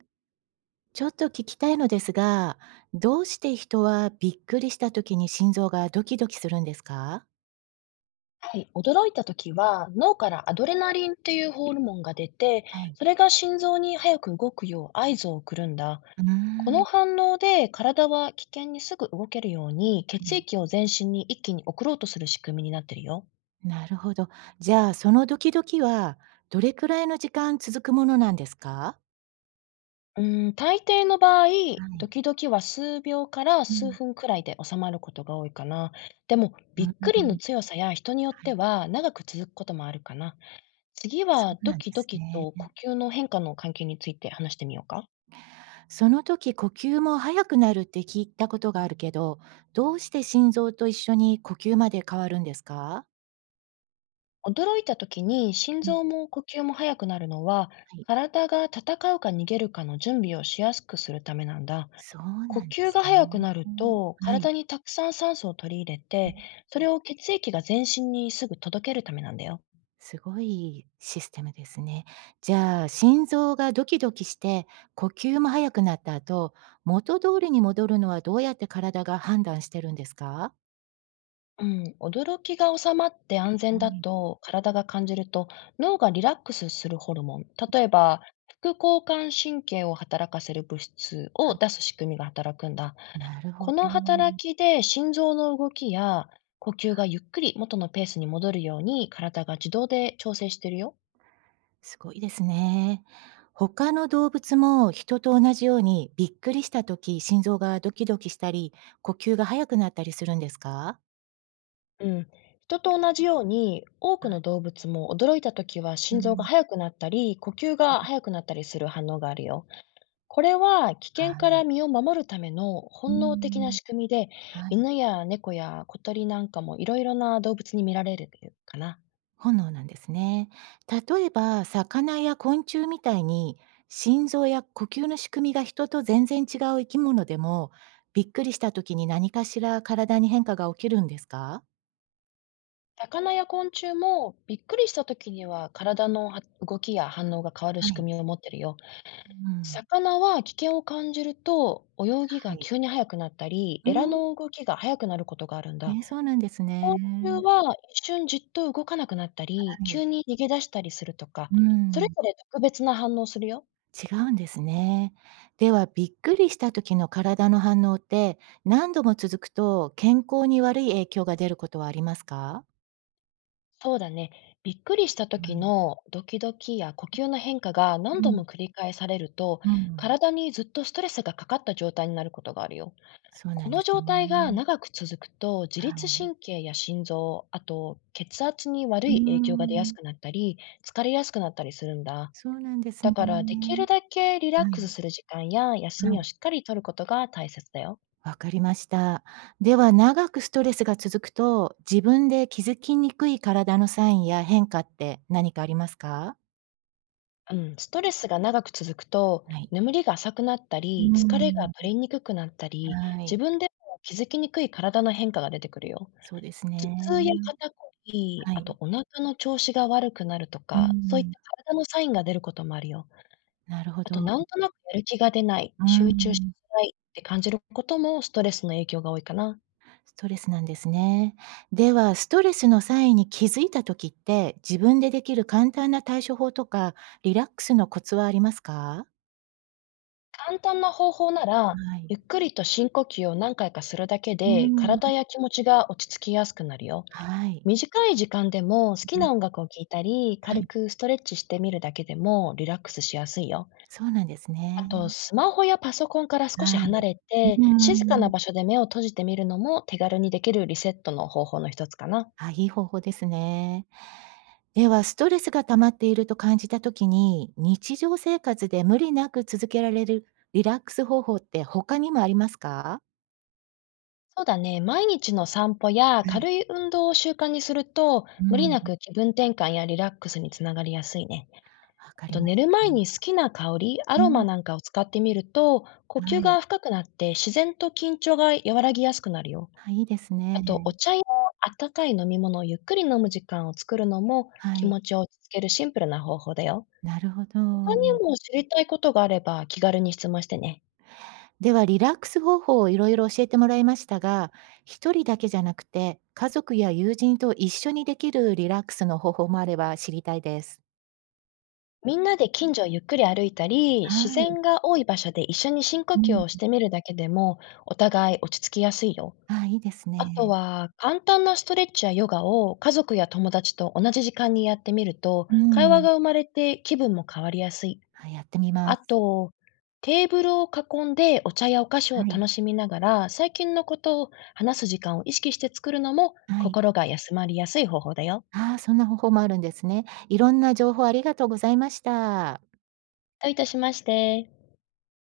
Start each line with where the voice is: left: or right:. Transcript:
right: ちょっと聞きたいのですが、どうして人はびっくりした時に心臓がドキドキするんですか。
left: はい、驚いたときは、脳からアドレナリンっていうホルモンが出て、
right: はい。
left: それが心臓に早く動くよう合図を送るんだ。
right: うー
left: こ
right: ん、
left: の
right: は
left: 反応で体は危険にすぐ動けるように血液
right: い。
left: を全身に一気に送ろうとする仕組みになってるよ。
right: なるほど。じゃあ、そのドキドキはどれくらいの時間続くものなんですか。
left: うん、大抵の場合、
right: は
left: ド
right: い。
left: キドキは数秒から
right: う
left: 数
right: ん。
left: 分くらいで収まることが多いかな。でも、
right: う
left: びっ
right: ん、
left: くりの強さや人によっ
right: は
left: て
right: い。
left: は長く続くこともあるかな。次
right: そ
left: は
right: う
left: ド
right: なんで
left: キド
right: す
left: キ
right: ね。
left: と呼吸の変化の関係について話してみようか。
right: その時呼吸も速くなるって聞いたことがあるけど、どうして心臓と一緒に呼吸まで変わるんですか。
left: 驚いた時に心
right: うん。
left: 臓も呼吸も速くなるのは、
right: はい。
left: 体が戦うか逃げるかの準備をしやすくするためなんだ。
right: そうな
left: 呼
right: んで
left: 吸
right: す
left: が
right: ね。
left: 速くなると、
right: はい。
left: 体にたくさん酸素を取り入れ
right: う
left: て、
right: ん、
left: それを血液が全身にすぐ届けるためなんだよ。
right: すごいシステムですね。じゃあ、心臓がドキドキして、呼吸も速くなった後、元通りに戻るのはどうやって体が判断してるんですか？
left: うん、驚きが収まって安全
right: は
left: だ
right: い。
left: と体が感じると、脳がリラックスするホルモン、例えば副交感神経を働かせる物質
right: は
left: を出
right: い、
left: す仕組みが働くんだ。
right: なる
left: こ
right: ほ
left: の
right: ど。
left: 働きで心臓の動きや呼吸がゆっくり元のペースに戻るように体が自動で調整してるよ。
right: すごいですね。他の動物も人と同じように、びっくりした時、心臓がドキドキしたり、呼吸が速くなったりするんですか？
left: うん。人と同じように、多くの動物も驚いた時は
right: う
left: 心臓が
right: ん。
left: 速くなったり呼吸が速くなったりする反応があるよ。これは危
right: は
left: 険から
right: い。
left: 身を守るための
right: う
left: 本能的な
right: ん。
left: 仕組みで、
right: はい。
left: 犬や猫や小鳥なんかもいろいろな動物に見られるかな。
right: 本能なんですね。例えば、魚や昆虫みたいに、心臓や呼吸の仕組みが人と全然違う生き物でも、びっくりした時に何かしら体に変化が起きるんですか。
left: 魚や昆虫もびっくりした時には、体の動きや反応が変わる
right: は
left: 仕
right: い。
left: 組みを持ってるよ。
right: うん。
left: 魚は危険を感じると、泳ぎ
right: は
left: が
right: い。
left: 急に速くなったり、
right: う
left: エラ
right: ん。
left: の動きが速くなることがあるんだ。
right: そうなんですね。
left: 昆虫は一瞬じっと動かなくなったり、
right: はい。
left: 急に逃げ出したりするとか、
right: う
left: それぞ
right: ん。
left: れ特別な反応をするよ。
right: 違うんですね。では、びっくりした時の体の反応って、何度も続くと健康に悪い影響が出ることはありますか。
left: そうだね。びっくりした
right: は
left: 時
right: い。
left: のドキドキや呼吸の変化が何
right: う
left: 度
right: ん。
left: も繰り返されると、
right: うん。
left: 体にずっとストレスがかかった状態になることがあるよ。
right: そうな
left: こ
right: んで
left: の
right: す
left: 状
right: ね。
left: 態が長く続くと、自
right: は
left: 律
right: い。
left: 神経や心臓、あと血圧に悪
right: うー
left: い影響が出やす
right: ん。
left: くなったり、疲れやすくなったりするんだ。
right: そうなんです
left: だ
right: ね。
left: から、できるだけリラッ
right: は
left: クス
right: い。
left: する時間や休
right: は
left: み
right: い。
left: をしっかりとることが大切だよ。
right: わかりました。では、長くストレスが続くと、自分で気づきにくい体のサインや変化って何かありますか？
left: うん、ストレスが長く続くと、
right: はい。
left: 眠りが浅くなった
right: うー
left: り、疲れが取
right: ん。
left: れにくくなったり、
right: は
left: 自
right: い。
left: 分でも気づきにくい体の変化が出てくるよ。
right: そうですね。
left: 頭痛や肩こり、
right: は
left: あ
right: い。
left: とお腹の調子が悪くなると
right: うん
left: か、そうい
right: う
left: っ
right: ん。
left: た体のサインが出ることもあるよ。
right: なるほ
left: あと、
right: ど。
left: なんとなくやる気が出ない、
right: うー
left: 集中し
right: ん。
left: づらいって感じることもストレスの影響が多いかな。
right: ストレスなんですね。では、ストレスの際に気づいた時って、自分でできる簡単な対処法とか、リラックスのコツはありますか？
left: 簡単な方法なら、
right: はい。
left: ゆっくりと深呼吸を何回かするだけ
right: う
left: で、
right: ん。
left: 体や気持ちが落ち着きやすくなるよ。
right: はい。
left: 短い時間でも好き
right: う
left: な
right: ん。
left: 音楽を聴いたり、
right: は
left: 軽
right: い、
left: くストレッチしてみるだけでもリラックスしやすいよ。
right: そうなんです
left: あ
right: ね。
left: と、スマホやパソコンから少し
right: は
left: 離
right: い。
left: れて、
right: う
left: 静かな
right: ん。
left: 場所で目を閉じてみるのも手軽にできるリセットの方法の一つかな。
right: あ、いい方法ですね。では、ストレスが溜まっていると感じた時に、日常生活で無理なく続けられるリラックス方法って他にもありますか？
left: そうだね。毎日の散歩や
right: はい。
left: 軽い運動を習慣にすると、
right: う
left: 無理
right: ん。
left: なく気分転換やリラックスにつながりやすいね。
right: わか
left: あ
right: り
left: と、
right: ま
left: 寝
right: し
left: る前に
right: た。
left: 好きな香り、ア
right: う
left: ロマ
right: ん。
left: なんかを使ってみると、呼吸
right: は
left: が
right: い。
left: 深くなって自然と緊張が和らぎやすくなるよ。
right: あ、いいです
left: あ
right: ね。
left: と、お茶や温かい飲み物をゆっくり飲む時間を作るのも、
right: は
left: 気
right: い。
left: 持ちを落ち着けるシンプルな方法だよ。
right: なるほ
left: 他
right: ど。
left: にも知りたいことがあれば気軽に質問してね。
right: ではリラックス方法をいろいろ教えてもらいましたが、一人だけじゃなくて、家族や友人と一緒にできるリラックスの方法もあれば知りたいです。
left: みんなで近所をゆっくり歩いたり、
right: は
left: 自
right: い。
left: 然が多い場所で一緒に深呼
right: う
left: 吸
right: ん。
left: をしてみるだけでも、お互い落ち着きやすいよ。
right: あ、いいです
left: あと
right: ね。
left: は、簡単なストレッチやヨガを家族や友達と同じ時間にやってみると、
right: う
left: 会話
right: ん。
left: が生まれて気分も変わりやすい。
right: あ、やってみま
left: あ
right: す。
left: と、テーブルを囲んでお茶やお菓子を
right: はい。
left: 楽しみながら、最近のことを話す時間を意識して作るのも、
right: はい。
left: 心が休まりやすい方法だよ。
right: ああ、そんな方法もあるんですね。いろんな情報ありがとうございました。
left: どういたしまして。